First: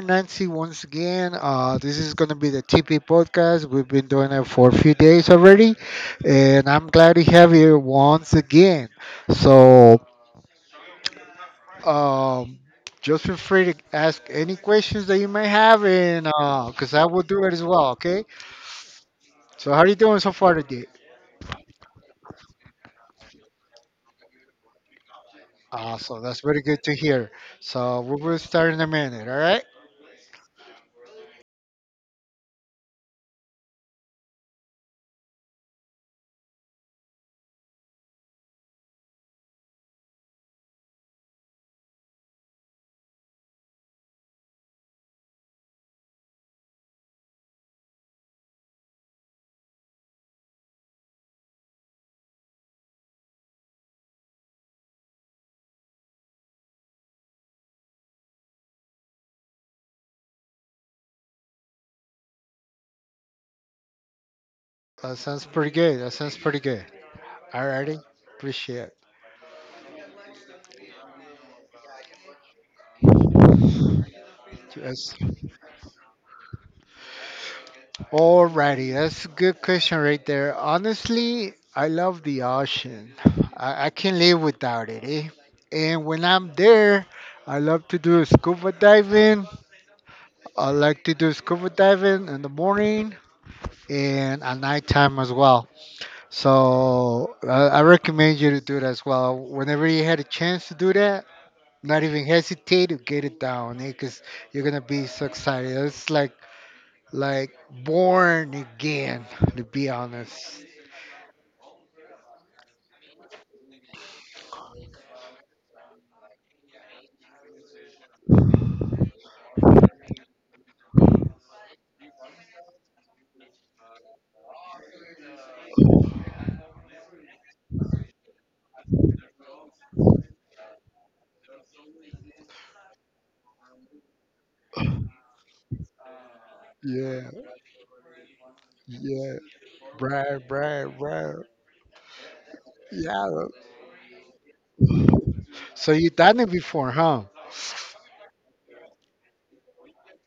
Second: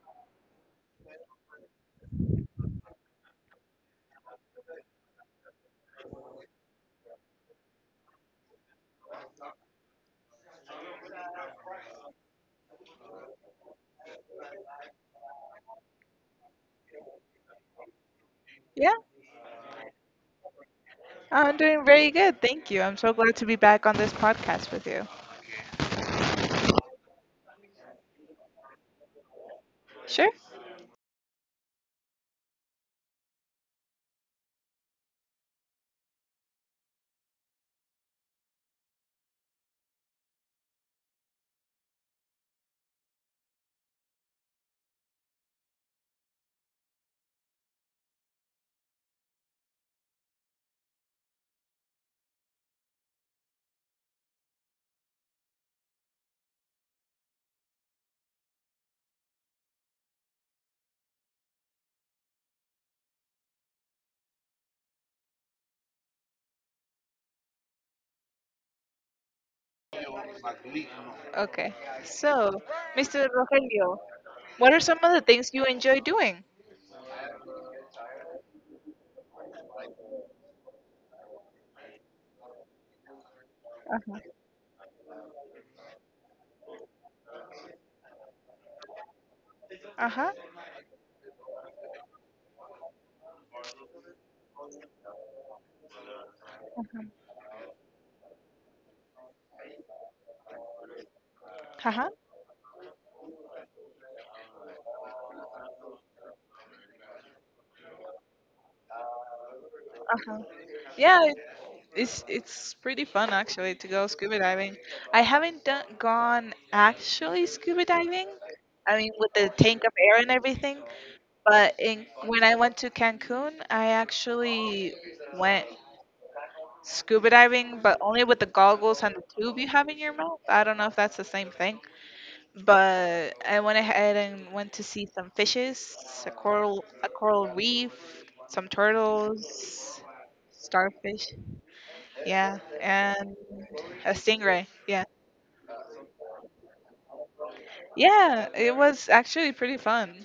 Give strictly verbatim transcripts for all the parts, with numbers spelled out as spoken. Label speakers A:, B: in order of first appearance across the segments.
A: Nancy, once again. Uh, this is going to be the T P podcast. We've been doing it for a few days already, and I'm glad to have you here once again. So, um, just feel free to ask any questions that you may have, and because I will do it as well, okay?
B: Yeah,
A: So, how are you doing so far today?
B: I'm doing very good. Thank you. I'm so glad to be back on this podcast with you.
A: Awesome. That's very good to hear. So, we will start in a minute, all right?
B: Sure?
A: That sounds pretty good. That sounds pretty good. All righty. Appreciate it.
B: Okay. So, mister Rogelio, what are some
A: Yes.
B: of the things you enjoy doing?
A: Alrighty, that's a good question right there. Honestly, I love the ocean. I, I can't
B: Uh-huh.
A: live without it, eh? And when I'm there, I love to do scuba diving.
B: Uh-huh.
A: I like to do scuba diving in the morning and at nighttime as well. So I I recommend you to do that as well. Whenever you had a chance to do that, not
B: Uh-huh.
A: even hesitate to get it down, because you're gonna be so excited. It's like like born again, to be
B: Uh-huh.
A: honest.
B: Yeah, it- it's it's pretty fun actually to go scuba diving. I haven't done gone actually scuba diving. I mean, with the tank of air and everything. But in when I went to Cancun, I actually went scuba diving, but only with the goggles and the tube you have in your mouth. I don't know if that's the same thing, but I went ahead and went to see some fishes, a coral, a
A: Yeah,
B: coral reef, some
A: yeah,
B: turtles,
A: right, right,
B: starfish,
A: right.
B: yeah, and
A: Yeah.
B: a stingray. Yeah,
A: So you done it before, huh?
B: yeah, it was actually pretty fun.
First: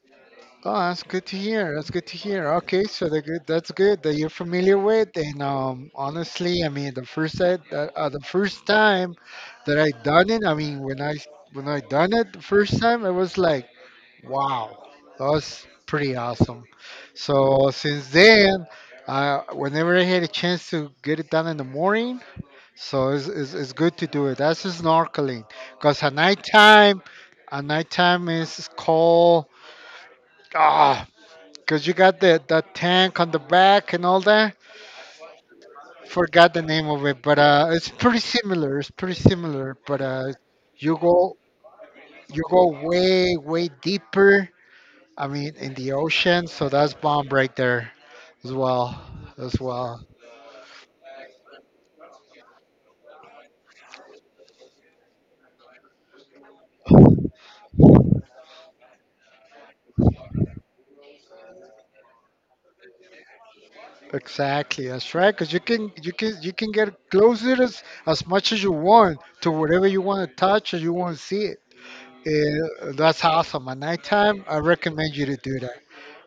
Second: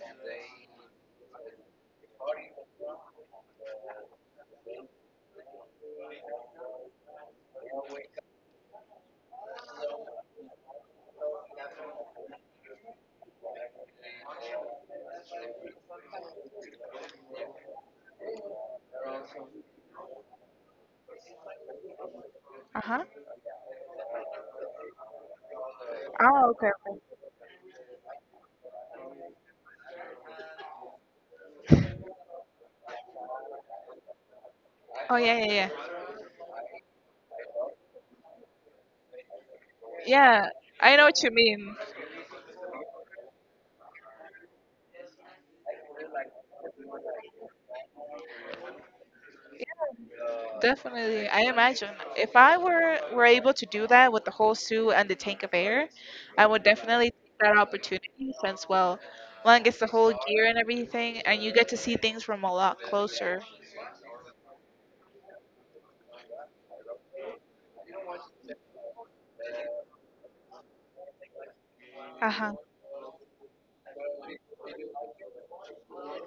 A: Oh, that's good to hear. That's good to hear. Okay, so the good that's good that you're familiar with. And um, honestly, I mean, the first time, uh, uh, the first time that I done it, I mean, when I when I done it the first time, I was like. Wow, that was pretty awesome. So since then, uh, whenever I had a chance to get it done in the morning,
B: Uh huh.
A: so it's, it's, it's good to do it. That's just snorkeling, because at
B: Oh, okay. Okay.
A: nighttime, at nighttime is cold. Ah, because you got the that tank on the back and all that.
B: Oh yeah, yeah, yeah.
A: Forgot the name of it, but uh, it's pretty similar. It's pretty similar, but uh,
B: Yeah, I
A: you
B: know what you
A: go
B: mean.
A: you go way way deeper. I mean, in the ocean, so that's bomb right there. as well as well
B: Definitely, I imagine if I were were able to do that with the whole suit and the tank of air, I would definitely take that opportunity since, well, one gets the whole gear and everything, and you get to see things from a lot closer.
A: Exactly, that's right, because you can you can you can get closer as as much as you want to whatever you want to touch or you want to see it.
B: Uh huh.
A: Eh, that's awesome. At nighttime, I recommend you to do that.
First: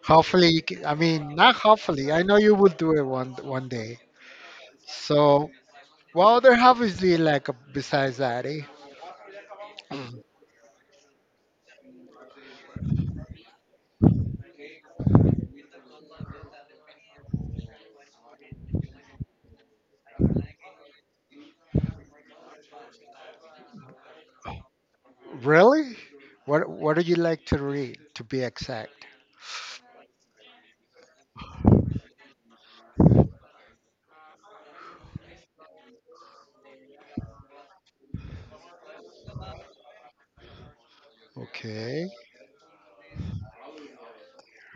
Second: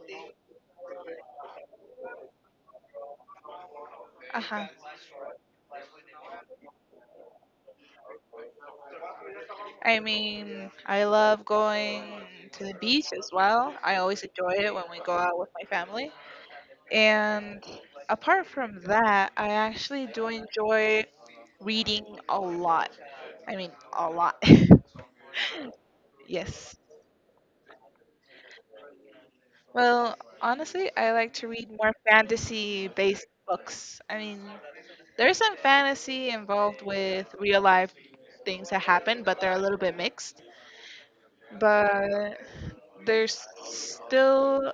A: Hopefully you can, i mean not hopefully, I know you will do it one one day
B: Uh huh.
A: So what other hobbies do you like, uh, besides that, eh?
B: I mean, I love going to the beach as well. I always enjoy it when we go out with my family. And apart from that, I actually do enjoy reading a lot. I mean, a lot.
A: Really? what
B: Yes.
A: what do you like to read, to be exact?
B: Well, honestly, I like to read more fantasy based books. I mean, there's some fantasy involved with real life things that happen, but they're a little bit mixed.
A: Okay,
B: But there's still,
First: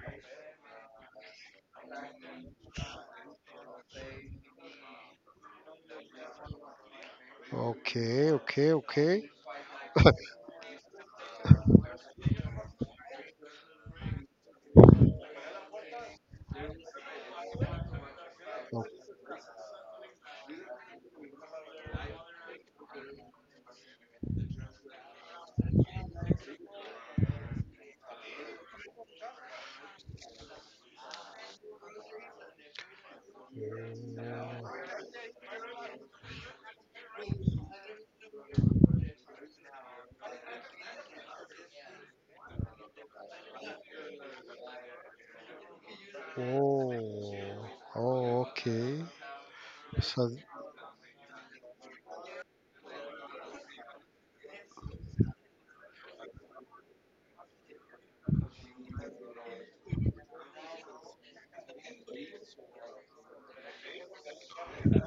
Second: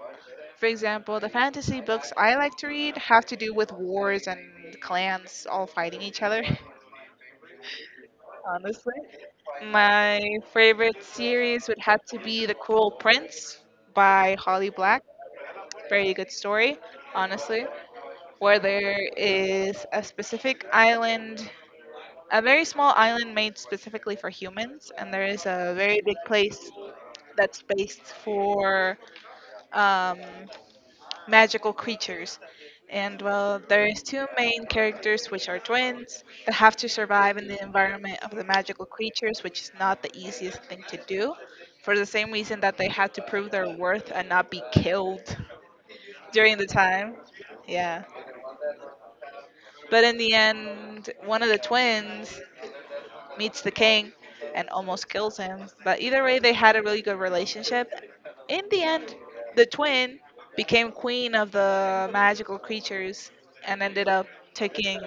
B: for example, the fantasy books I like to read have to do with wars and clans all fighting each other,
A: okay, okay.
B: honestly.
A: Okay.
B: My favorite series would have to be The Cruel Prince by Holly Black. Very good story, honestly, where there is a specific island, a very small island made specifically for humans, and there is a very big place that's based for um, magical creatures. And well, there is two main characters which are twins that have to survive in the environment of the magical creatures, which is not the easiest thing to do. For the same reason that they had to prove their worth and not be killed during the time.
A: Oh,
B: Yeah.
A: oh, okay.
B: But in
A: So
B: the end, one of the twins meets the king and almost kills him. But either way, they had a really good relationship. In the end, the twin became queen of the magical creatures and ended up taking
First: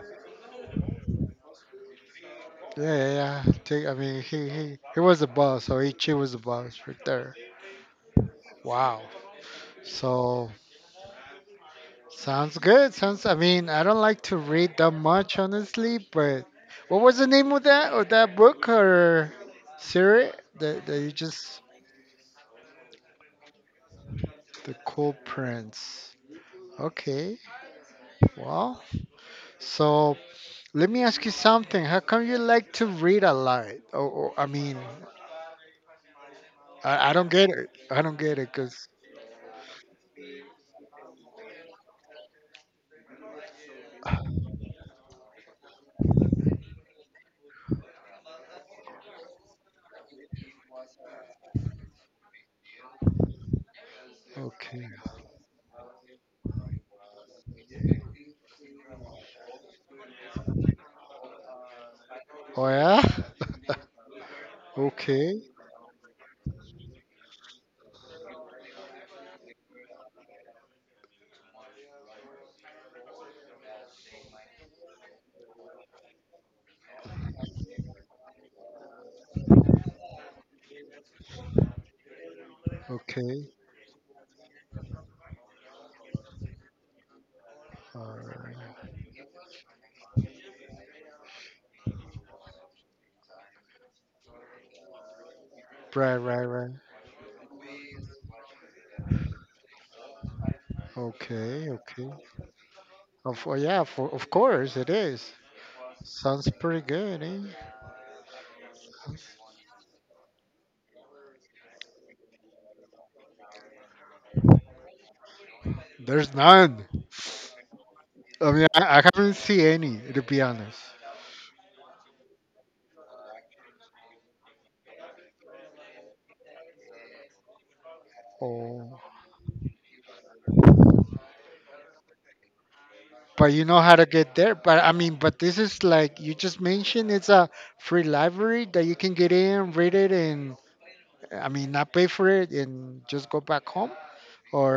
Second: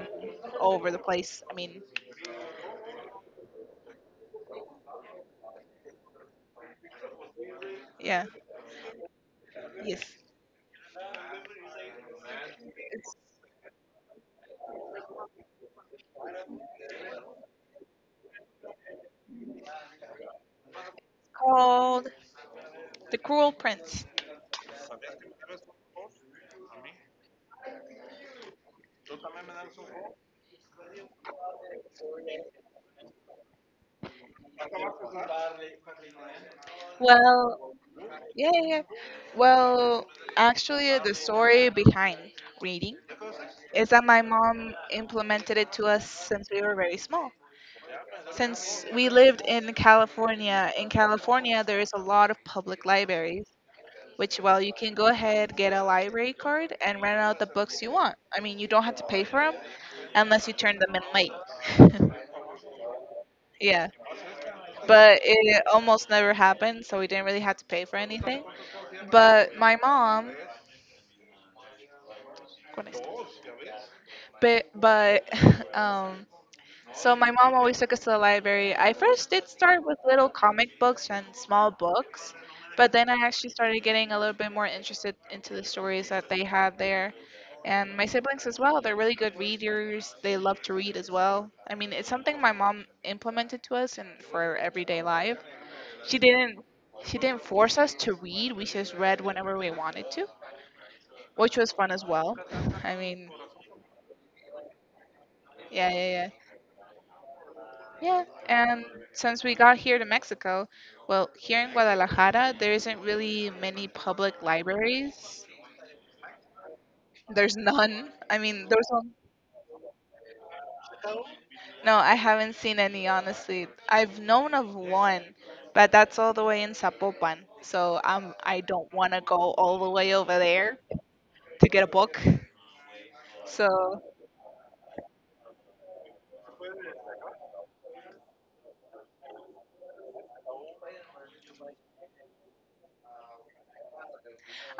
B: over the place. I mean,
A: yeah, yeah, yeah. Take, I mean, he he he was the boss, so Ichi was the boss right there.
B: yeah,
A: Wow.
B: yes.
A: So sounds good. Sounds. I mean, I don't like to read that much, honestly. But what was the name of that of that book or series that that you just...
B: Called The Cruel Prince.
A: The Cool Prince? Okay. Well, so let me ask you something. How come you like to read a lot? Or, or I mean, I, I don't get it.
B: Well,
A: I don't get
B: yeah,
A: it.
B: yeah, yeah.
A: Cause
B: Well, actually, the story behind reading is that my mom implemented it to us since we were very small. Since we lived in California, in California there is a lot of public libraries, which, well, you
A: okay.
B: can go ahead get a library card and rent out the books you want. I mean, you don't have to pay for them unless you turn them in late.
A: Oh yeah.
B: Yeah, but
A: Okay.
B: it almost never happened, so we didn't really have to pay for anything. But my mom, but but um, so my mom always took us to the library. I first did start with little comic books and small books, but then I
A: Okay.
B: actually started getting a little bit more interested into the stories that they had there. And
A: All
B: my siblings as
A: right.
B: well, they're really good readers. They love to read as well. I mean, it's something my mom implemented to us and for our everyday life. She
A: Right. Right.
B: didn't
A: Right.
B: she didn't force us to read. We just read whenever we wanted to, which
A: Okay.
B: was fun as
A: Okay.
B: well. I mean,
A: Of oh, yeah. For, of course it is.
B: yeah, yeah, yeah.
A: Sounds pretty good. Eh?
B: Yeah, and since we got here to Mexico, well, here in Guadalajara, there isn't really many public libraries.
A: There's none.
B: There's none. I
A: I
B: mean,
A: mean,
B: there's
A: I, I
B: one.
A: haven't seen any, to be honest.
B: No, I haven't seen any, honestly. I've known of one, but that's all the way in Zapopan. So um, I don't
A: Oh.
B: want to go all the way over there to get a book.
A: But you know how
B: So
A: to get there. But I mean, but this is like you just mentioned. It's a free library that you can get in, read it, and I mean, not pay for it, and just go back home.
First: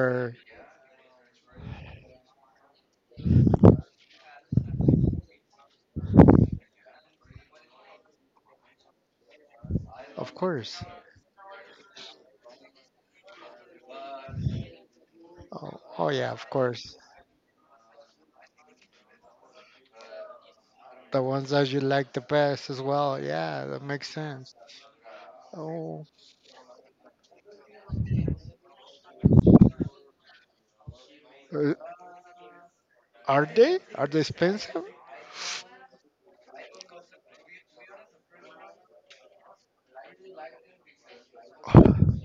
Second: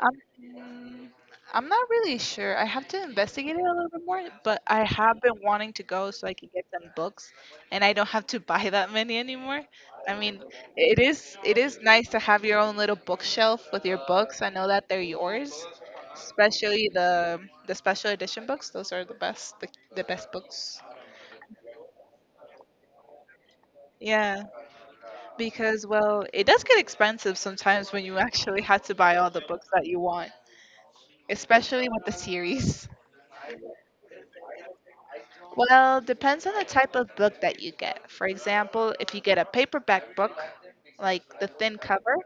B: Um, mm, I'm not really sure. I have to investigate it a little bit more, but I have been wanting to go so I can get some books, and I don't have to buy that many anymore. I
A: of
B: mean,
A: course.
B: it is it is nice to have your own little bookshelf with your books. I know that they're yours,
A: Oh, oh, yeah, of
B: especially
A: course.
B: the the special edition books. Those are the best the, the best books.
A: The ones that you like the best as well. Yeah, that makes
B: Yeah,
A: sense.
B: because,
A: Oh,
B: well, it does get expensive sometimes when you actually have to buy all the books that you want,
A: uh,
B: especially with the series.
A: are they? Are they expensive?
B: Well, depends on the type of book that you get. For example, if you get a paperback book, like the thin cover,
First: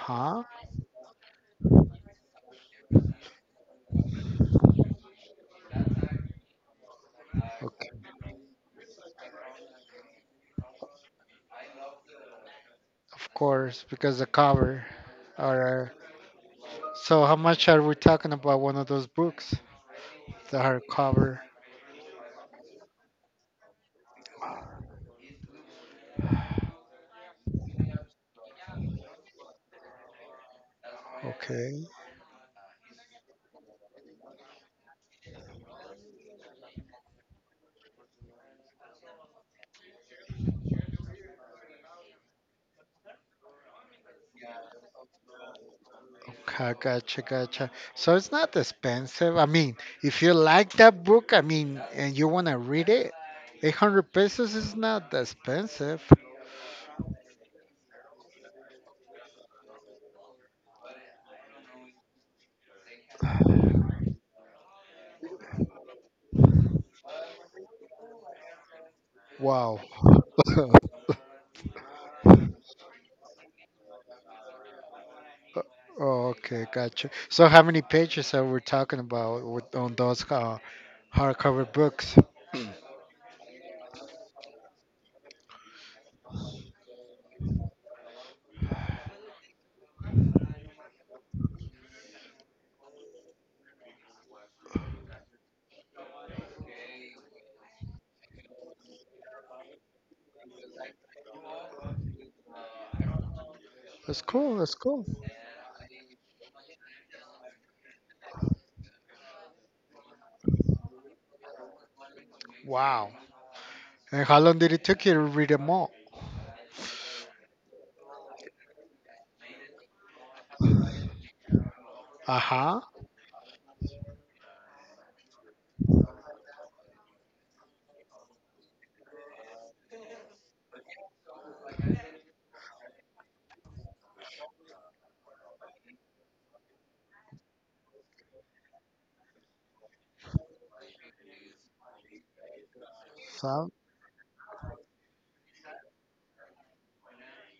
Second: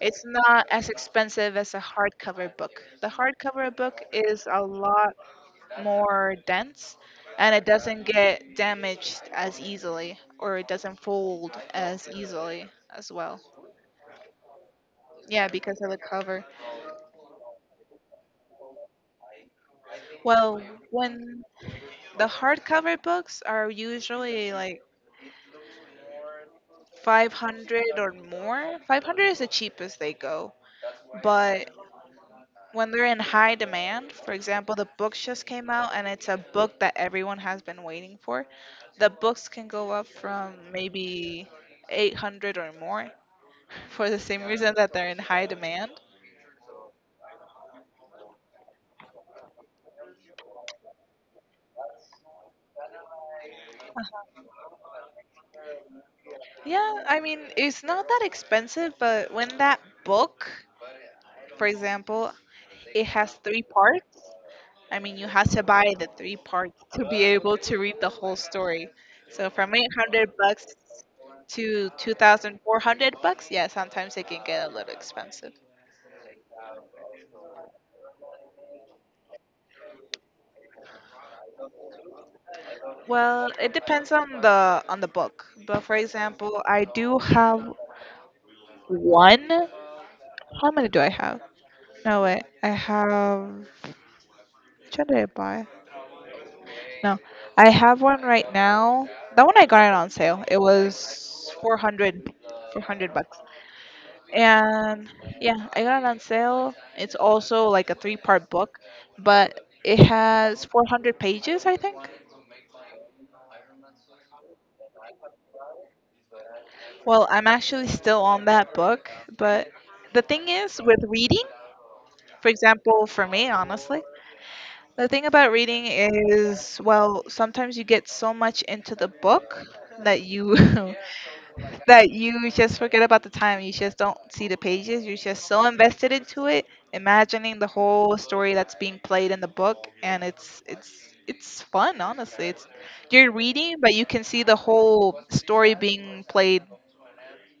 B: it's not as expensive as a hardcover book. The hardcover book is a lot more dense and it doesn't
A: Okay.
B: get damaged as easily or it doesn't fold as easily as
A: Of
B: well.
A: course, because the cover.
B: Yeah,
A: All
B: because of
A: right.
B: the cover.
A: So how much are we talking about one of those books? The
B: Well,
A: hardcover.
B: when the hardcover books are usually like five hundred or more, five hundred is the cheapest they go. But
A: Okay.
B: when they're in high demand, for example, the books just came out and it's a book that everyone has been waiting for, the books can go up from maybe eight hundred or more for the same reason that they're in high demand.
A: Okay, gotcha, gotcha. So it's not expensive. I mean, if you like that book, I mean, and you want to read it, eight hundred pesos is not that expensive.
B: Yeah, I mean, it's not that expensive, but when that book, for example, it has three parts, I mean, you have to buy the three parts to be able to read the whole story. So from
A: Wow.
B: eight hundred bucks to two thousand four hundred bucks, yeah, sometimes it can get a little expensive.
A: Okay, gotcha. So how many pages are we talking about with, on those uh, hardcover books?
B: Well, it depends on the on the book. But for example, I do have one. How many do I have? No, wait. I have. Which one did I buy? No, I have one right now. That one I got it on sale. It was four hundred, four hundred bucks.
A: That's cool. That's cool.
B: And yeah, I got it on sale. It's also like a three-part book, but it has four hundred pages, I think.
A: Wow. And how long did it take you to read them all?
B: Well, I'm actually still on that book, but the thing is with reading,
A: Uh
B: for
A: huh.
B: example, for me, honestly, the thing about reading is, well, sometimes you get so much into the book that you that you just forget about the time. You just don't see the pages. You're just so invested into it, imagining the whole story that's being played in the book, and it's it's it's fun, honestly. It's you're
A: Sound
B: reading, but you can see the whole story being played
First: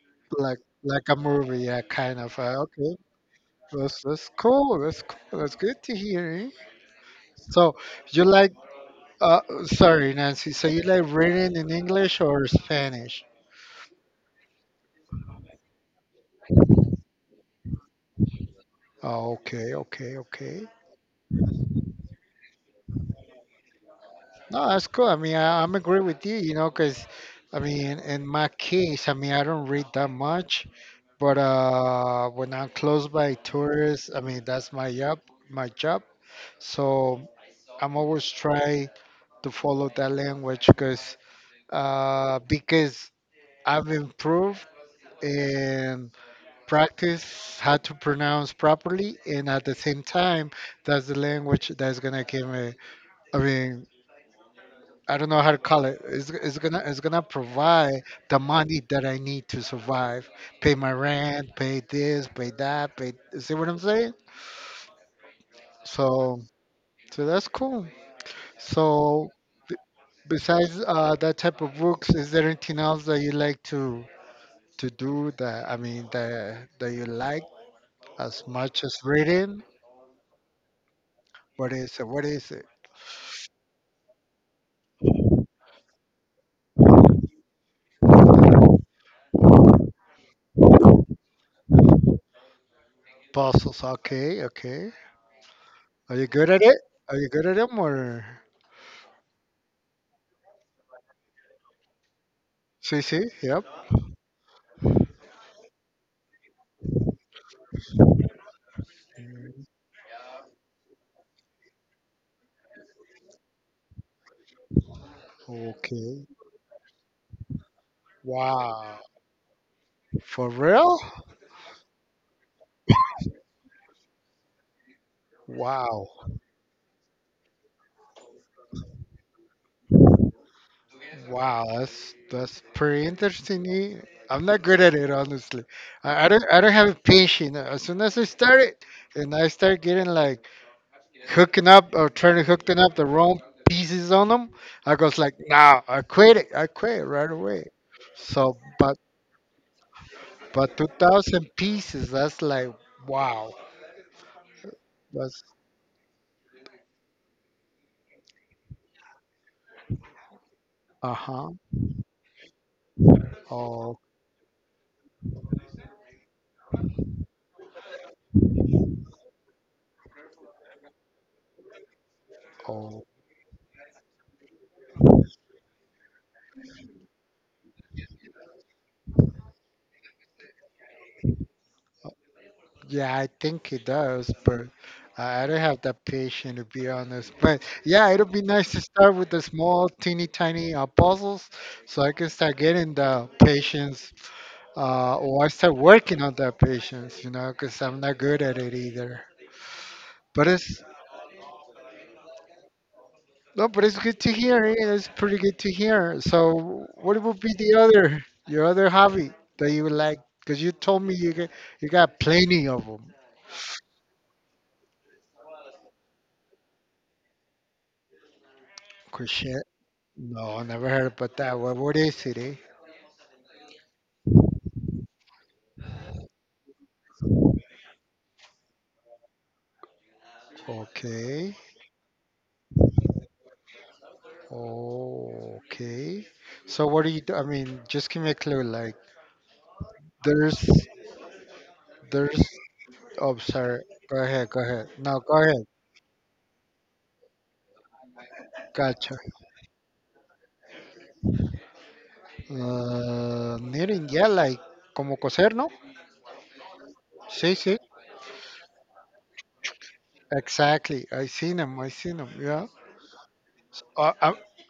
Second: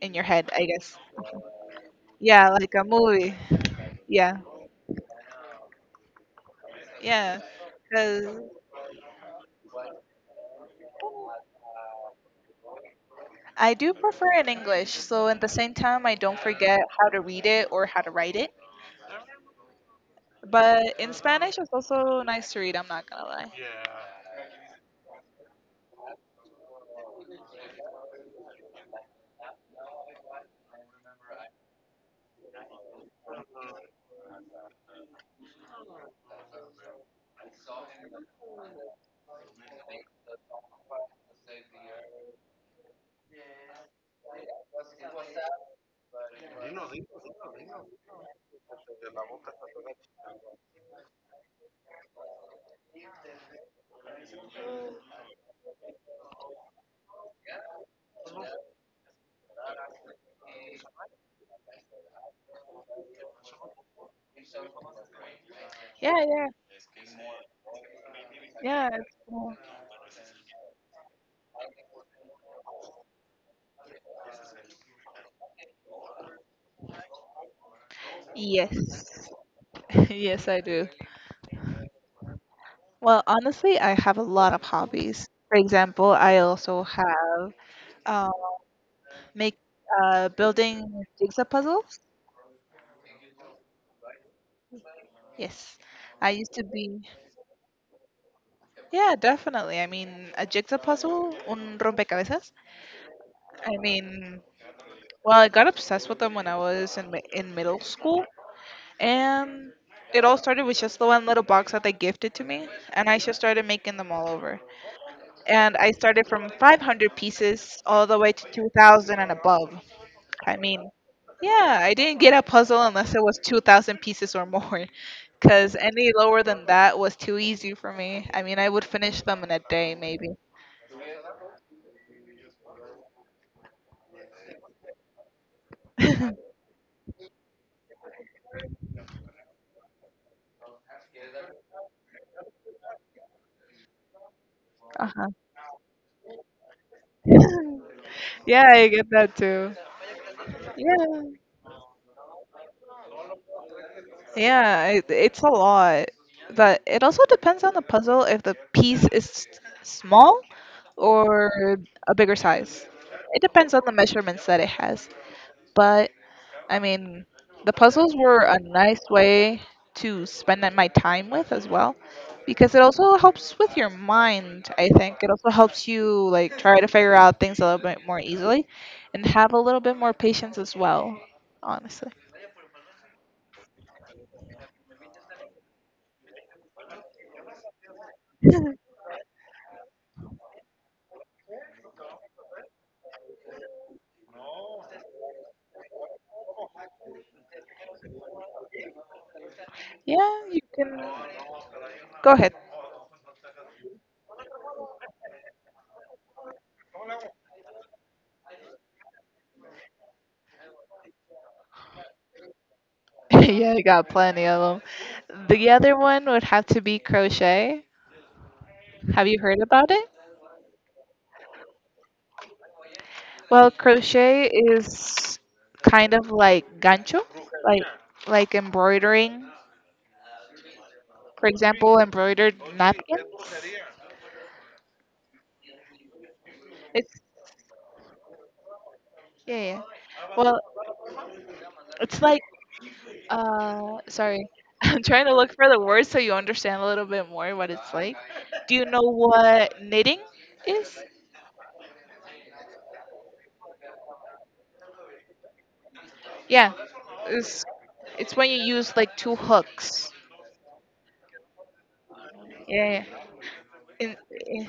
B: in your head,
A: like
B: I guess.
A: like a movie, yeah, kind of.
B: Yeah,
A: Uh,
B: like a
A: okay.
B: movie.
A: That's that's
B: Yeah,
A: cool. That's cool. That's good to hear, eh?
B: yeah.
A: So you
B: Because
A: like, uh sorry Nancy. So you like reading in English or Spanish?
B: I do prefer in English, so at the same time, I don't forget how to read it or how to write it.
A: Oh, okay, okay, okay.
B: But in Spanish, it's also nice to read. I'm not gonna lie.
A: No, that's cool. I mean, I, I'm agree with you, you know, because I mean, in my case, I mean, I don't read that much, but uh, when I'm close by tourists, I mean, that's my job, my job. So I'm always try to follow that language because uh, because I've improved and practice how to pronounce properly, and at the same time, that's the language that's gonna give me, I mean, I don't know how to call it. It's, it's gonna it's gonna provide the money that I need to survive, pay my rent, pay this, pay that, pay. See what I'm saying?
B: Yeah,
A: So
B: yeah,
A: so that's cool.
B: yeah. It's
A: So
B: cool.
A: b- besides uh, that type of books, is there anything else that you like to to do that I mean that that you like as much as
B: Yes.
A: reading?
B: Yes, I do.
A: What is it? What is it?
B: Well, honestly, I have a lot of hobbies. For example, I also have um, make uh, building jigsaw puzzles.
A: Puzzles. Okay, okay.
B: Yes.
A: Are you
B: I
A: good
B: used
A: at
B: to
A: it?
B: be,
A: Are you good at them or?
B: yeah, definitely. I mean, a jigsaw puzzle, un rompecabezas.
A: See, see. Yep.
B: I mean, well, I got obsessed with them when I was in mi- in middle school, and it all started with just the one little box that they gifted to me, and I just started making them all over. And I
A: Okay.
B: started from five hundred pieces all the way to
A: Wow.
B: two thousand and above.
A: For
B: I mean,
A: real?
B: yeah, I didn't get a puzzle unless it was two thousand pieces or more, because
A: Wow.
B: any lower than that was too easy for me. I mean, I would finish them in a day, maybe.
A: Wow, that's that's pretty interesting, eh? I'm not good at it, honestly. I, I don't I don't have a patience. As soon as I start it, and I start getting like hooking up or trying to hook them up the wrong pieces on them, I goes
B: Uh-huh.
A: like, nah, I quit it. I quit right away. So,
B: Yeah, I
A: but
B: get that too.
A: but
B: Yeah,
A: two thousand pieces, that's like, wow.
B: yeah, it, it's
A: That's
B: a lot. But it also depends on the puzzle if the piece is s- small
A: uh huh.
B: or a bigger size. It depends on the
A: oh.
B: measurements that it has. But I mean, the puzzles were a nice way to spend that- my time with as well, because it also helps with your mind. I think it also helps you like try to figure out things a little bit more easily, and have a little bit more patience as well. Honestly,
A: Yeah, I think it does, but I I don't have that patience, to be honest. But yeah, it'll be nice to start with the small, teeny tiny uh, puzzles so I can start getting the patience, uh, or I start working on that patience, you know, because I'm not good at it either.
B: yeah,
A: But
B: you
A: it's
B: can go ahead.
A: No, but it's good to hear, eh. It's pretty good to hear. So, what would be the other, your other hobby that you would like? Because you told me you got, you got plenty of them.
B: Yeah, I got plenty of them. The other one would have to be crochet. Have you heard about it?
A: No, never heard about that. What, what is it, eh?
B: Well, crochet is kind of like gancho, like like embroidering. For
A: Okay.
B: example, embroidered napkins.
A: Oh, okay. So what do you
B: It's
A: do? I mean, just give me a clue. Like,
B: yeah, yeah. Well,
A: there's,
B: it's like
A: there's. Oh, sorry.
B: uh,
A: Go
B: sorry,
A: ahead. Go ahead.
B: I'm
A: No,
B: trying to
A: go
B: look
A: ahead.
B: for the word so you understand a little bit more what it's like. Do you know
A: Gotcha.
B: what knitting is?
A: Uh, knitting. Yeah, like como coser, ¿no?
B: Yeah,
A: Sí,
B: it's
A: sí.
B: it's when you use like two hooks.
A: Exactly. I seen him. I seen him. Yeah.
B: Yeah, yeah.
A: Uh,
B: In,
A: uh,
B: in,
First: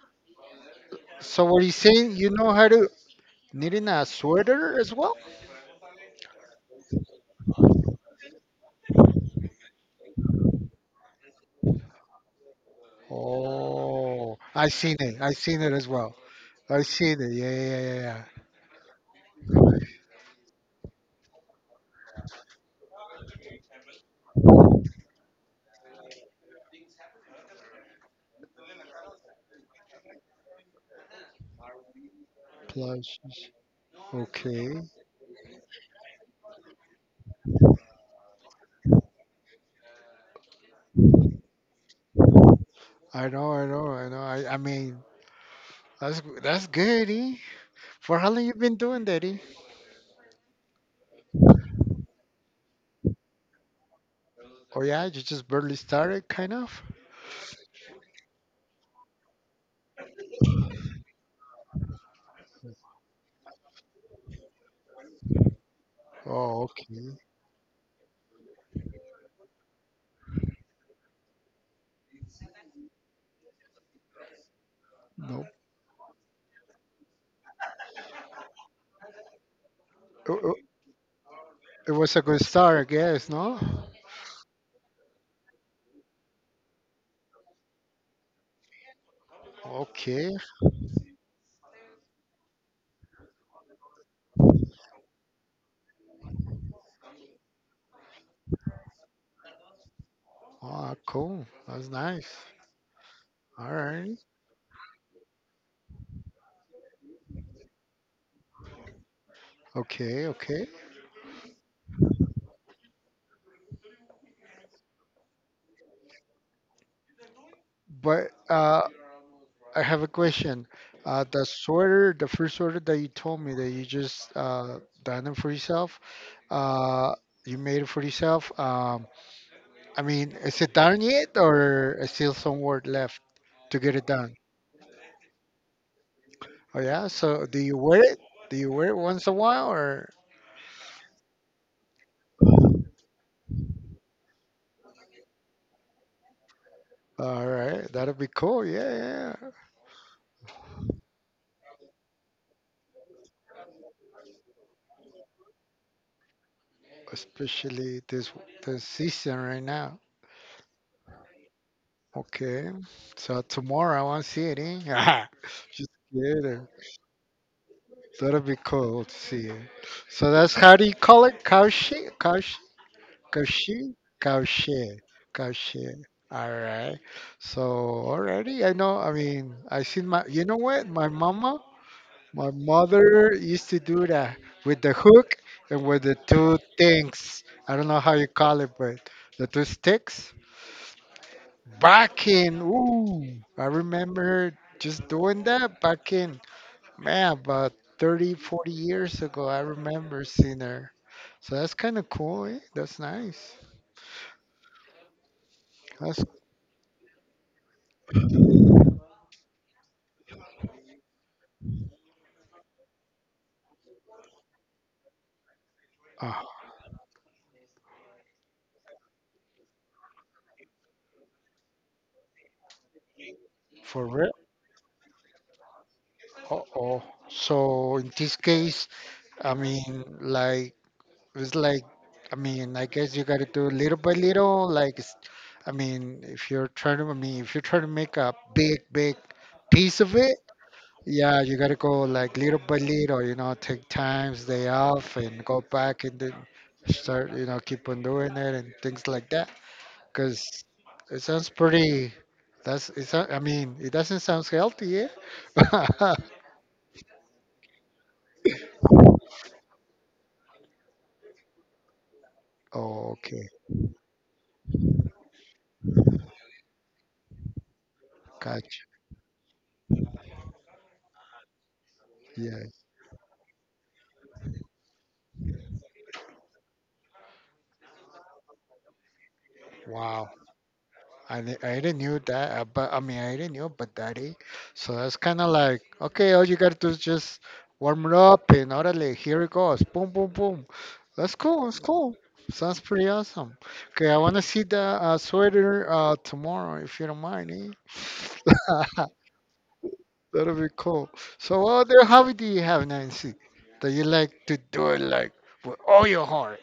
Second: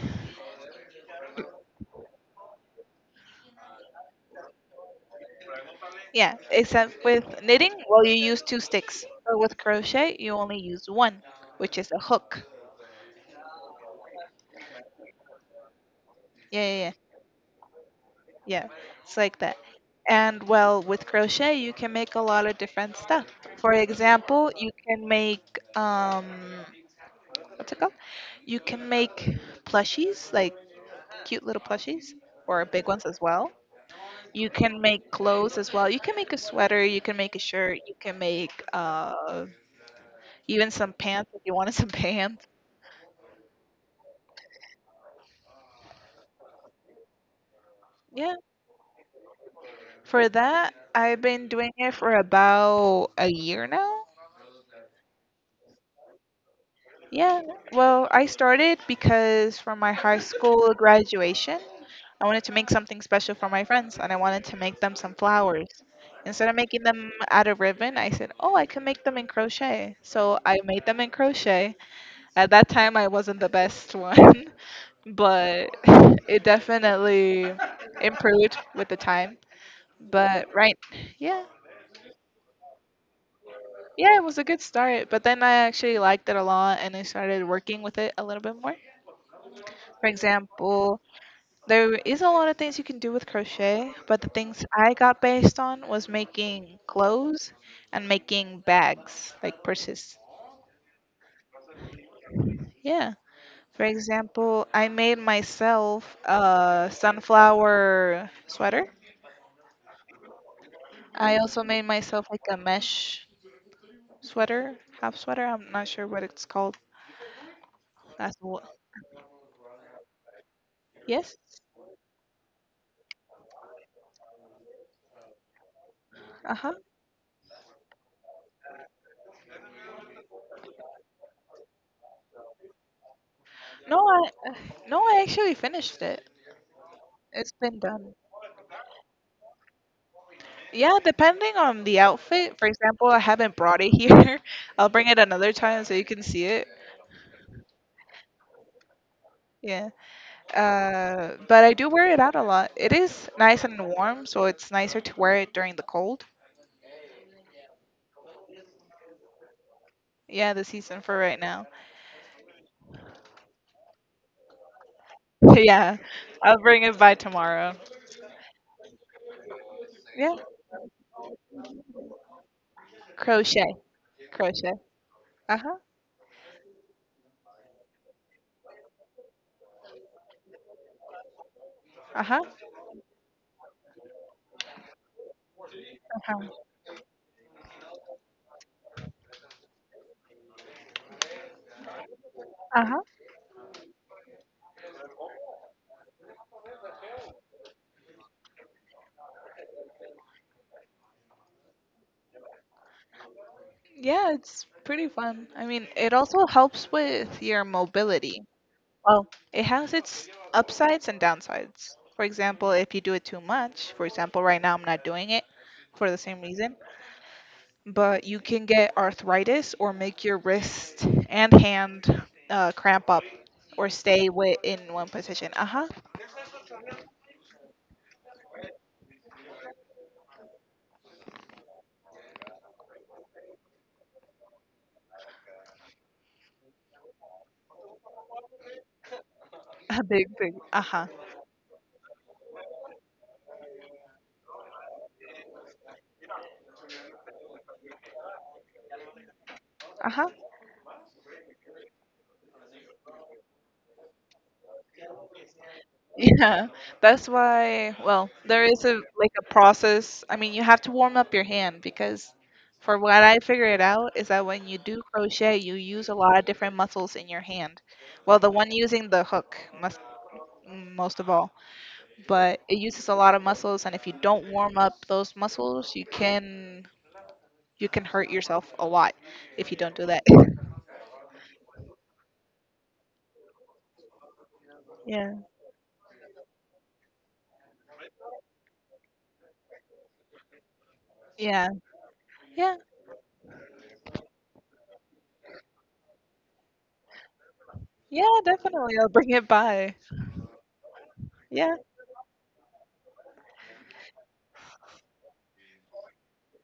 A: so what he's saying, you know how to knitting a sweater as well?
B: yeah, except with knitting, well, you use two sticks. But with crochet, you only use one, which is a hook.
A: Oh, I seen it. I seen it as well.
B: Yeah, yeah,
A: I
B: yeah,
A: seen it. Yeah, yeah, yeah, yeah.
B: yeah. It's like that. And well, with crochet, you can make a lot of different stuff. For example, you can make um, what's it called? You can make plushies, like cute little plushies, or big ones as
A: Plushies.
B: well. You
A: Okay.
B: can make clothes as well. You can make a sweater. You can make a shirt. You can make uh, even some pants if you wanted some pants.
A: I know, I know, I know. I, I mean, that's that's good, eh? For how
B: Yeah.
A: long you been doing that, eh?
B: For that, I've been doing it for about a year now.
A: Oh yeah, you just barely started, kind of.
B: Yeah, well, I started because for my high school graduation, I wanted to make something special for my friends and I wanted to make them some flowers. Instead of
A: Oh,
B: making them
A: okay.
B: out of ribbon, I said, "Oh, I can make them in crochet." So I made them in crochet. At that time, I wasn't the best one,
A: Nope.
B: but it definitely improved with the time.
A: It,
B: But
A: it
B: right, yeah,
A: it was a good start, I guess. No.
B: yeah, it was a good start, but then I actually liked it a lot and I started working with it a little bit more. For
A: Okay.
B: example, there is a lot of things you can do with crochet, but the things I got based on was making clothes and making bags, like purses.
A: Ah, cool. That's nice.
B: Yeah.
A: All
B: For
A: right.
B: example, I made myself a sunflower sweater.
A: Okay, okay.
B: I also made myself like a mesh sweater, half sweater. I'm not sure what it's called.
A: But
B: That's what.
A: uh, I have a question. Uh,
B: Yes.
A: the sweater, the first sweater that you told me that you just uh, done it for yourself,
B: Uh huh.
A: uh, you made it for yourself. Um, I mean, is it done yet, or is still some work left to get
B: No,
A: it
B: I
A: done?
B: no, I actually finished it.
A: Oh yeah. So
B: It's
A: do you
B: been
A: wear
B: done.
A: it? Do you wear it once a while, or?
B: Yeah, depending on the outfit. For example, I haven't brought it here. I'll bring it another time so you can see it.
A: All right, that'll be cool. Yeah, yeah.
B: Yeah. Uh, but I do wear it out a lot. It is nice and warm, so it's nicer to wear it during the cold.
A: Especially this this season right now.
B: Yeah, the season for right now.
A: Okay. So tomorrow I want to see it. Eh?
B: Yeah,
A: Yeah.
B: I'll bring it by tomorrow.
A: That'd be cool to see it. So
B: Yeah,
A: that's how do you call it? Kaushi? Kaushi?
B: crochet,
A: Kaushi?
B: crochet.
A: Kaushi.
B: Uh huh.
A: Kaushi. All right. So already I know. I mean, I seen my. You know what? My mama,
B: Uh huh.
A: my mother used to do that with the hook and with the
B: Uh
A: two
B: huh.
A: things. I don't know how you call it, but the two sticks. Back in.
B: Uh huh.
A: Ooh, I remember just doing that back in, man, about thirty, forty years ago, I remember seeing her. So that's kind of cool, eh? That's nice.
B: Yeah, it's pretty fun. I mean, it
A: That's
B: also helps with your mobility. Well, it has its upsides and downsides. For example, if you do it too much, for example, right now I'm not doing it for the same
A: uh,
B: reason, but you can get arthritis or make your wrist and hand uh, cramp up or
A: for
B: stay
A: real.
B: wi- in one position. Uh huh.
A: Uh oh. So in this case, I mean, like it's like, I mean, I guess you gotta do little by little. Like, it's- I mean, if you're trying to, I mean, if you're trying to make a big, big piece
B: A
A: of
B: big,
A: it,
B: big. Uh huh.
A: yeah, you gotta go like little by little, you know, take times, day off, and go back and then start, you know, keep on doing it and things like that.
B: Uh huh.
A: Because it sounds pretty, that's, it's, not- I mean, it doesn't sound healthy, yeah?
B: Yeah, that's why. Well, there is a like a process. I mean, you have to warm up your hand because, for what I
A: Okay,
B: figured out, is that when you do crochet, you use a lot of different muscles in your hand. Well, the one
A: gotcha.
B: using the hook must most of all, but
A: Yeah,
B: it uses a lot of muscles, and if you don't warm up those muscles, you can you can hurt yourself a lot if you don't do that.
A: wow. I, di- I already knew that, uh, but I mean, I already knew, but daddy. So that's
B: Yeah,
A: kind of like, okay, all you got to do is just warm it up and orale, here it goes. Boom, boom, boom. That's cool.
B: yeah,
A: That's cool.
B: yeah,
A: Sounds pretty awesome. Okay, I want to see the uh, sweater uh, tomorrow, if you don't mind.
B: yeah. Definitely,
A: Eh?
B: I'll bring it by.
A: That'll be cool. So,
B: Yeah.
A: what other hobby do you have, Nancy, that you like to do it like with all your heart?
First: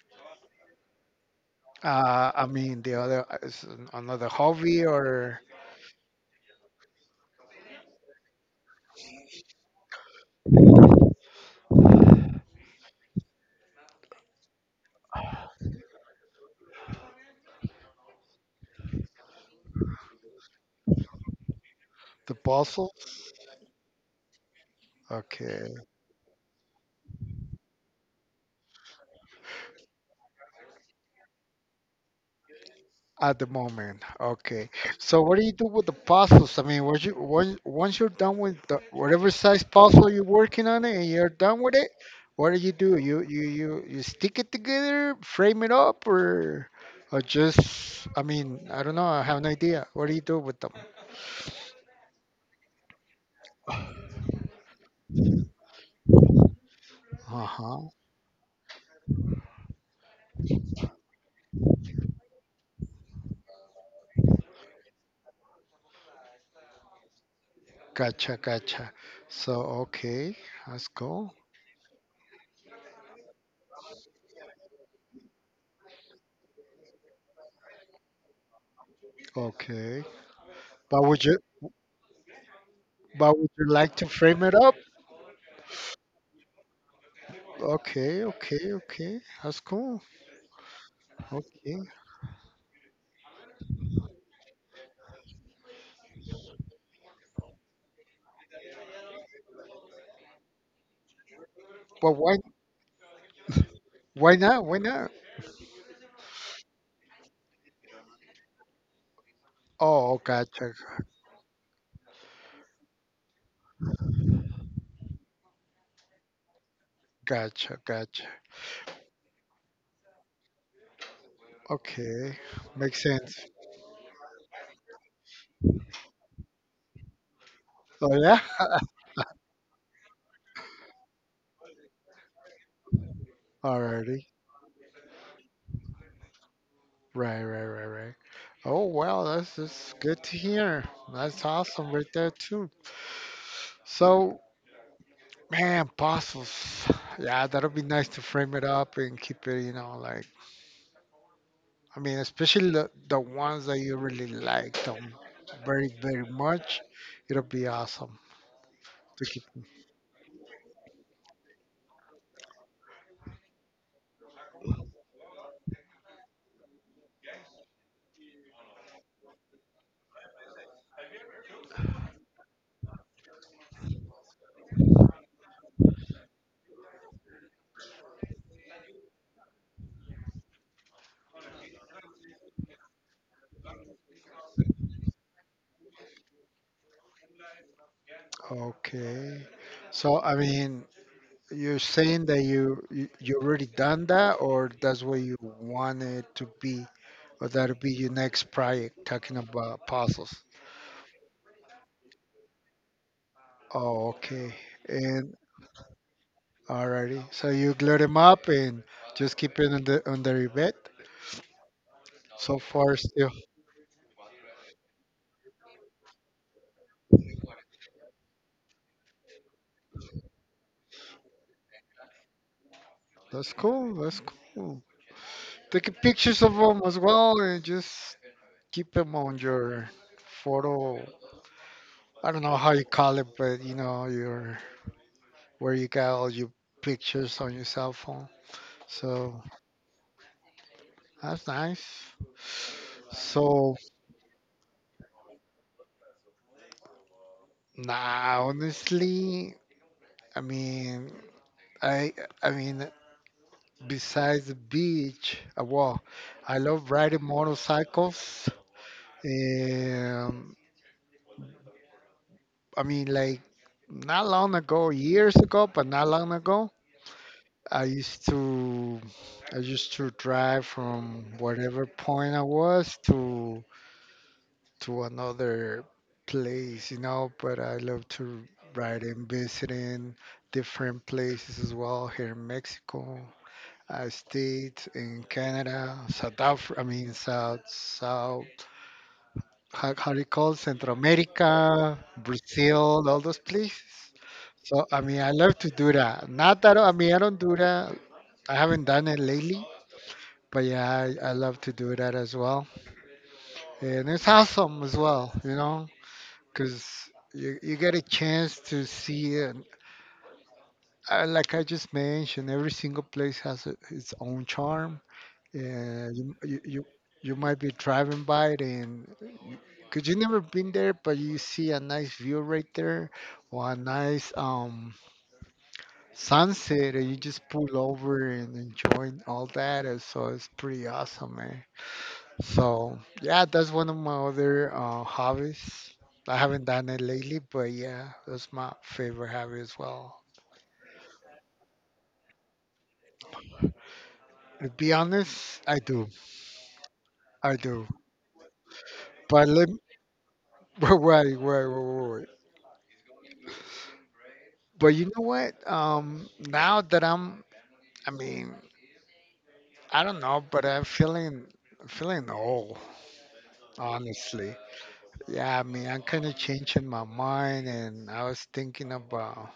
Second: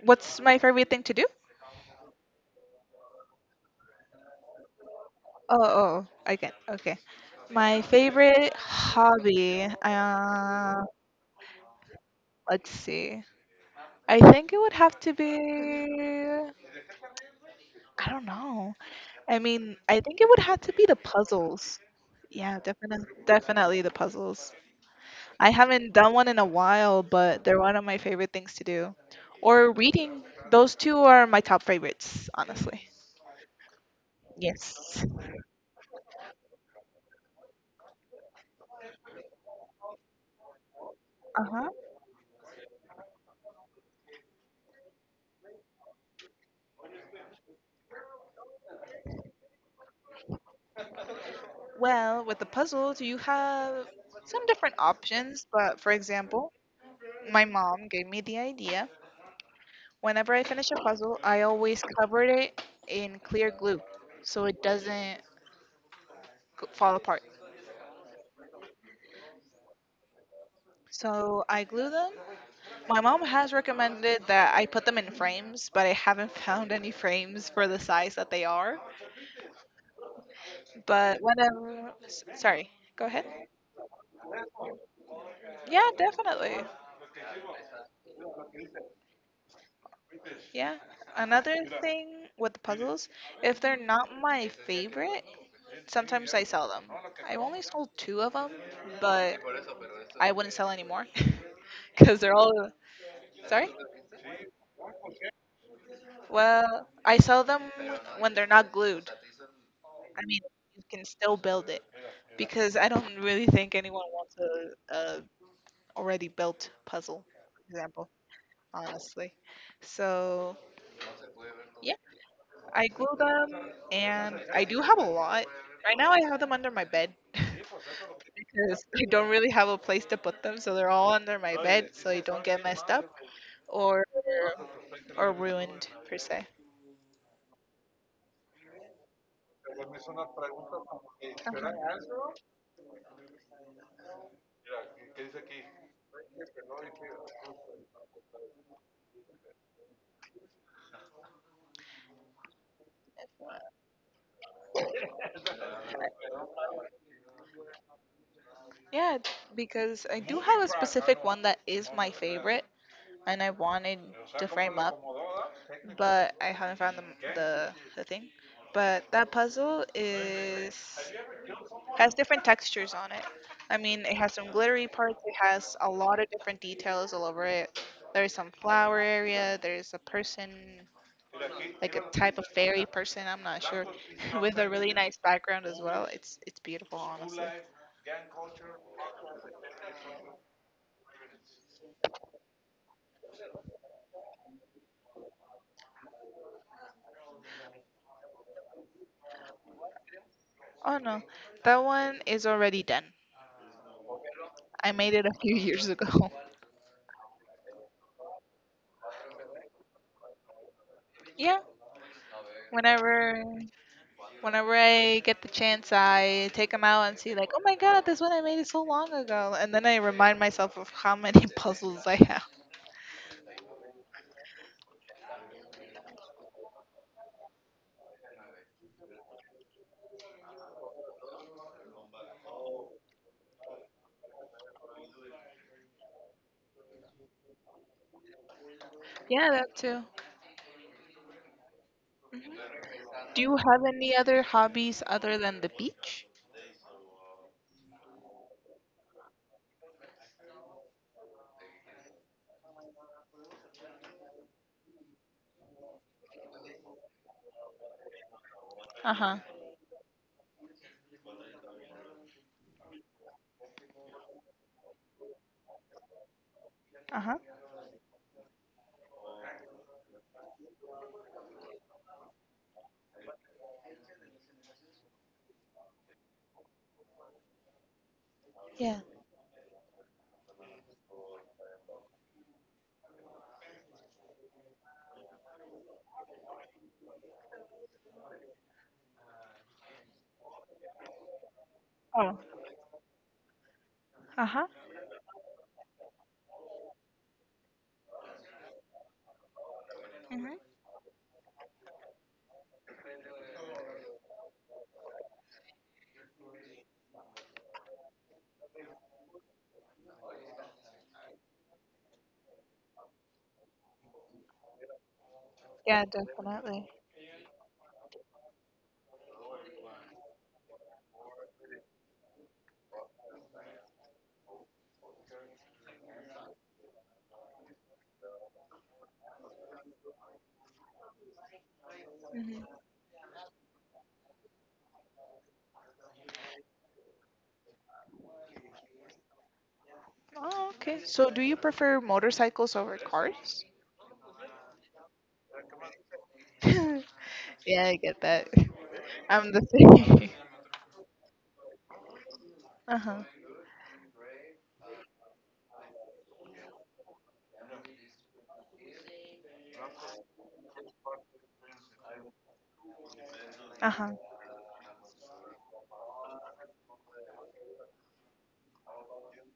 B: What's my favorite thing to do?
A: Uh, I mean, the other uh, is another hobby or
B: Oh, oh, I can. Okay. My favorite hobby. Uh, let's see. I think it would have to be. I don't know. I mean, I think it would have to be the puzzles.
A: the
B: Yeah,
A: puzzles?
B: definitely, definitely the puzzles. I
A: Okay,
B: haven't done one in a while, but they're one of my favorite things to do. Or reading. Those two are my top favorites, honestly.
A: at the moment, okay.
B: Yes.
A: So what do you do with the puzzles? I mean, what you, once once you're done with the, whatever size puzzle you're working on it and you're done
B: Uh-huh.
A: with it, what do you do? You you you you stick it together, frame it up, or or just I mean, I don't know. I have no idea. What do you do with them?
B: Well, with the puzzles, you have some different options, but for example, my
A: Uh-huh.
B: mom gave me the idea. Whenever I finish a puzzle, I always covered it in clear glue so it doesn't g- fall apart.
A: Gotcha, gotcha. So okay, that's cool.
B: So I glue them. My mom has recommended that I put them in frames, but I haven't found any frames for the size that they are.
A: Okay. But
B: But
A: would you
B: whenever, s- sorry, go ahead.
A: but would you like to frame it up?
B: Yeah, definitely.
A: Okay, okay, okay. That's cool.
B: Yeah. Another
A: Okay.
B: thing with puzzles, if they're not my favorite, sometimes I sell them. I only sold two of them, but I wouldn't sell anymore
A: But
B: because they're
A: why?
B: all. Sorry?
A: Why not? Why not?
B: Well, I sell them when they're not glued.
A: Oh,
B: I mean,
A: gotcha,
B: you can still build it because I don't really think anyone wants a, a already built puzzle, for
A: gotcha,
B: example,
A: gotcha.
B: honestly. So, yeah.
A: Okay,
B: I
A: makes
B: glue
A: sense.
B: them, and I do have a lot. Right now, I have them under my bed because
A: Oh yeah.
B: I don't really have a place to put them, so they're all under my bed, so they don't get messed up or
A: Alrighty.
B: or ruined per se.
A: Right, right, right, right. Oh well, that's just good to hear. That's awesome right there
B: Uh-huh.
A: too. So, man, puzzles. Yeah, that'll be nice to frame it up and keep it, you know, like I mean, especially the, the ones that you really like them very, very much. It'll be awesome
B: Yeah,
A: to keep.
B: because I do have a specific one that is my favorite, and I wanted to frame up, but I haven't found the the, the thing. But that puzzle is has different textures on it. I mean, it has some glittery parts. It has a lot of different details all over it. There's some flower area. There's a person, like a type of fairy person. I'm not sure, with a really nice background as well. It's it's beautiful, honestly.
A: Okay. So, I mean, you're saying that you you you already done that, or that's what you want it to be, or that'll be your next project talking about puzzles.
B: Oh no, that one is already done.
A: Oh, okay.
B: I made it a
A: And
B: few years ago.
A: alrighty. So you glued them up and just keep it under under your bed.
B: Yeah,
A: So far, still.
B: Whenever, whenever I get the chance, I take them out and see like, oh my god, this one I made it so long ago, and then I remind myself of how many puzzles I have.
A: That's cool. That's cool. Taking pictures of them as well, and just keep them on your photo. I don't know how you call it, but you know your where you got all your pictures on your cell phone. So
B: Yeah, that too.
A: that's nice.
B: Mhm. Do you
A: So
B: have any other hobbies other than the beach?
A: nah, honestly, I mean, I I mean, besides the beach, uh, well, I love riding motorcycles.
B: Uh huh.
A: Um, I mean, like not long ago, years ago, but not long ago,
B: Uh huh.
A: I used to I used to drive from whatever point I was to to another place, you know, but I love to
B: Yeah.
A: ride and visiting different places as well here in Mexico. I stayed in Canada, South Africa, I mean, South, South, how, how do you call it? Central America,
B: Oh.
A: Brazil, all those places.
B: Uh huh.
A: So, I mean, I love to do that. Not that, I mean, I don't do that. I haven't done it lately,
B: Mhm.
A: but yeah, I, I love to do that as well. And it's awesome as well, you know. Because you, you get a chance to see and uh, like I just mentioned, every single place has a, its own charm,
B: Yeah,
A: and you, you you
B: definitely.
A: you might be driving by it, and because you never been there, but you see a nice view right there or a nice um sunset, and you just pull over and enjoy all that. And so it's pretty awesome, man.
B: Mhm.
A: So yeah, that's one of my other uh, hobbies. I haven't done it lately, but yeah, that's my favorite hobby as well.
B: Oh, okay. So, do you prefer motorcycles over cars?
A: To be honest, I do, I
B: Yeah,
A: do.
B: I get that.
A: But
B: I'm the
A: let me,
B: same.
A: wait, wait, wait, wait, wait.
B: Uh huh.
A: But you know what? Um, now that I'm, I mean, I don't know, but I'm feeling, feeling old,
B: Uh huh.
A: honestly. Yeah, I mean, I'm kind of changing my mind, and I was thinking about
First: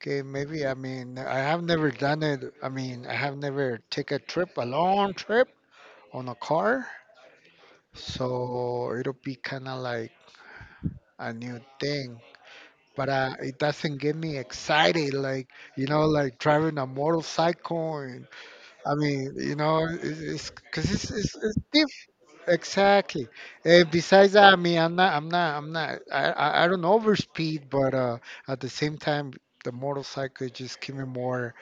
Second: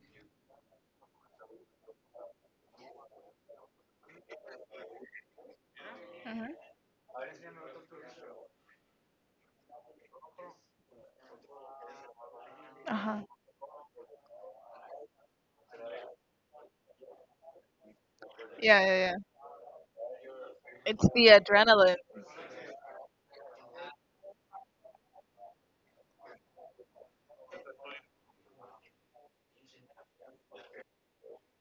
A: okay, maybe. I mean, I have never done it. I mean, I have never take a trip, a long trip on
B: Uh
A: a
B: huh.
A: car, so it'll be kind of like a new thing.
B: Uh
A: But
B: huh.
A: uh, it doesn't get me excited, like you know, like driving a motorcycle. And,
B: Yeah,
A: I
B: yeah,
A: mean, you know, it's it's because
B: it's
A: it's,
B: the
A: it's it's diff
B: adrenaline.
A: exactly. And besides that, I mean, I'm not, I'm not, I'm not. I I, I don't overspeed, but uh, at the same time, the motorcycle just give me more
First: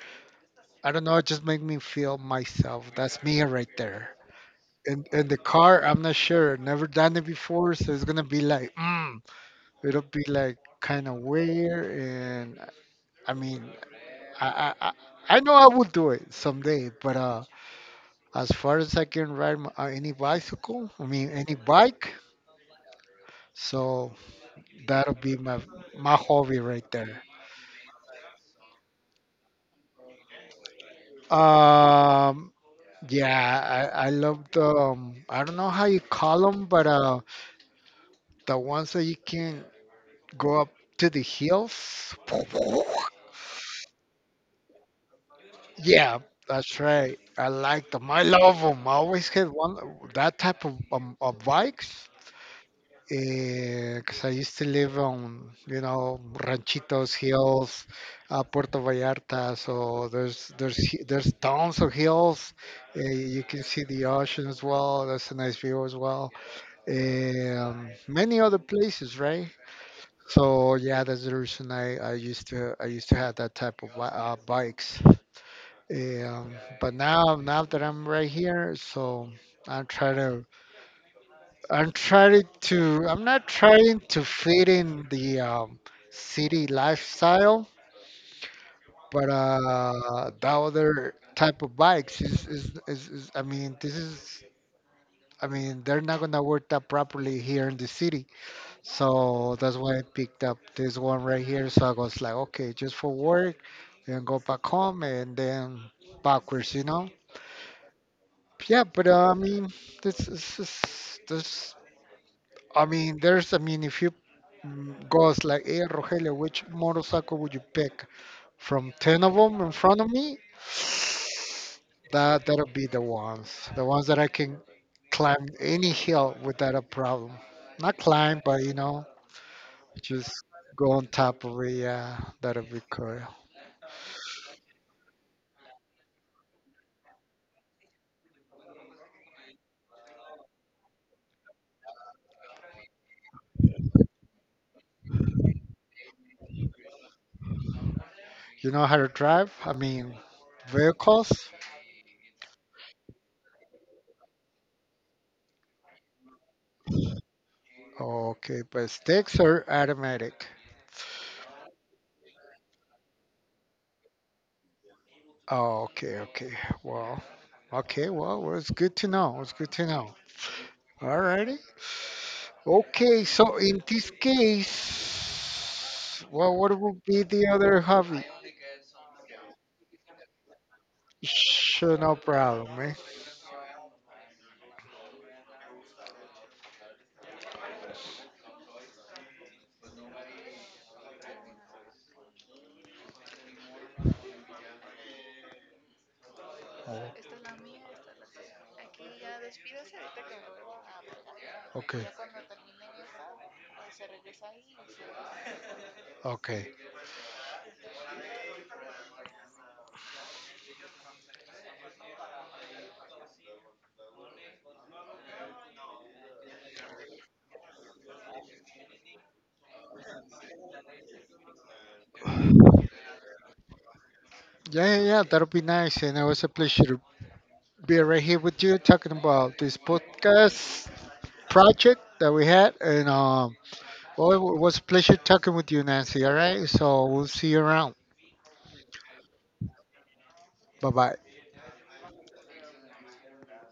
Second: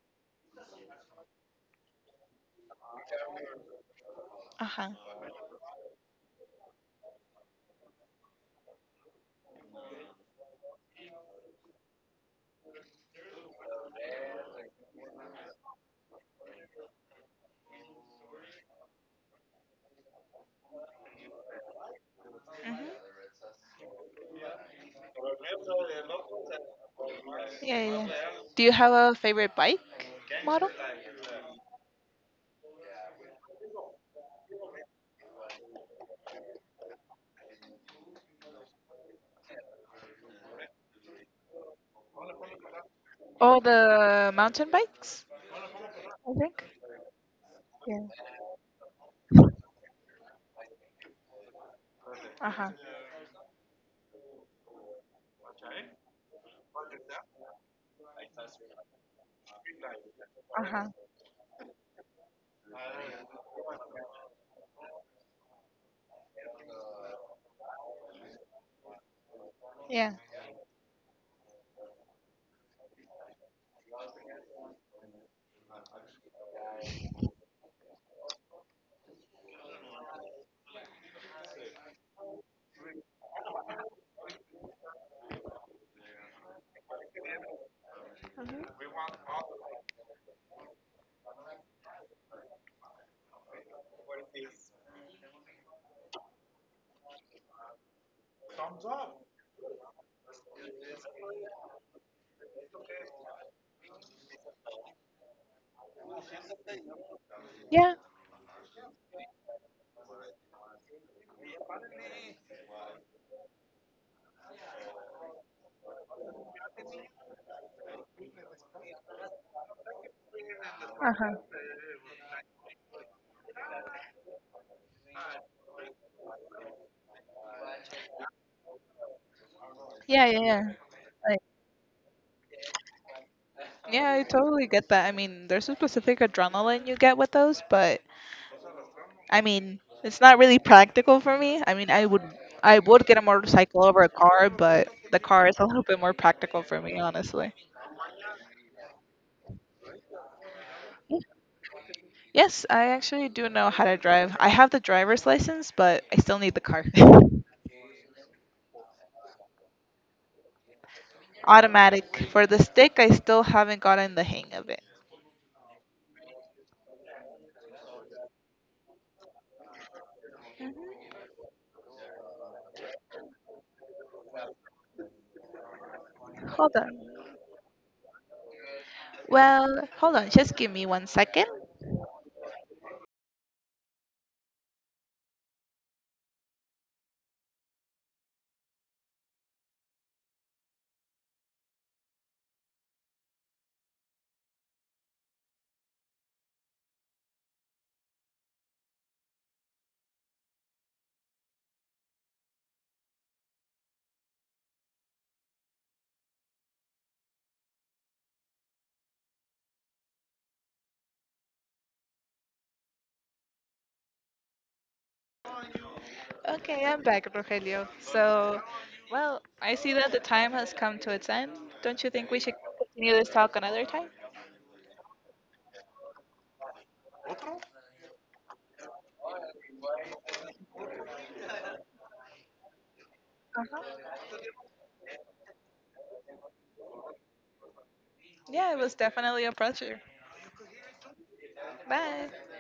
A: I don't know. It just make me feel myself. That's me right there.
B: Uh huh.
A: And and the car, I'm not sure. Never done it before, so it's gonna be like, mm, it'll be like kind of weird. And I mean, I I I I know I will do it someday. But uh, as far as I can ride my, uh, any bicycle, I mean any bike,
B: Hmm.
A: so that'll be my my hobby right there.
B: Yeah, yeah. Do you have a favorite bike model?
A: Um, yeah, I I love the um, I don't know how you call them, but um the ones that you can go up to the hills.
B: Oh, the mountain bikes,
A: Yeah,
B: I think.
A: that's right. I like
B: Yeah.
A: them. I love them. I always had one that type of um, of bikes.
B: Uh huh.
A: Because I used to live on, you know, Ranchitos hills, uh, Puerto Vallarta. So there's
B: Uh
A: there's
B: huh.
A: hi- there's tons of hills. Uh, you can see the ocean as well. That's a nice view as well. Eh, Um, many other places, right?
B: Yeah.
A: So yeah, that's the reason I, I used to I used to have that type of li- uh, bikes. Um, but now now that I'm right here, so I'm trying to I'm trying to I'm not trying to fit in the um, city lifestyle,
B: Hmm.
A: but uh, the other type of bikes is, is, is, is I mean this is I mean they're not gonna work that properly here in the city. So that's why I picked up this one right here. So I was like, okay, just for work, then go back home and then backwards, you know?
B: Yeah.
A: Yeah, but uh, I mean, this is this, this. I mean, there's. I mean, if you mm, goes like, hey, Rogelio, which motorcycle would you pick from ten of them in front of me?
B: Uh huh.
A: That that'll be the ones, the ones that I can climb any hill without a problem. Not climb, but you know,
B: Yeah,
A: just
B: yeah, yeah.
A: go on
B: Like,
A: top of it. Yeah, that'll be cool.
B: yeah, I totally get that. I mean, there's a specific adrenaline you get with those, but I mean, it's not really practical for me. I mean, I would, I would get a motorcycle over a car, but the car is a little bit more practical for me, honestly.
A: You know how to drive? I mean, vehicles?
B: Yes, I actually do know how to drive. I have the driver's license, but I still need the car.
A: Okay, but sticks are automatic.
B: Automatic. For the stick, I still haven't gotten the hang of it.
A: Oh, okay, okay. Well, okay, well, well, it's good to know. It's good to know. Alrighty. Okay, so in this case, well,
B: Hold
A: what
B: on.
A: would be the other hobby?
B: Well, hold on. Just give me one second.
A: Sure, no problem, eh? Oh, okay, okay.
B: Okay, I'm back, Rogelio. So, well, I see that the time has come to its end. Don't you think we should continue this talk another time?
A: Yeah, yeah, yeah, that'll be nice. And it was a pleasure to be right here with you talking about this podcast project that we had. And um,
B: Uh-huh.
A: well, it was a pleasure talking with you, Nancy. All right. So we'll see you around.
B: Yeah, it was definitely a pleasure.
A: Bye bye.
B: Bye.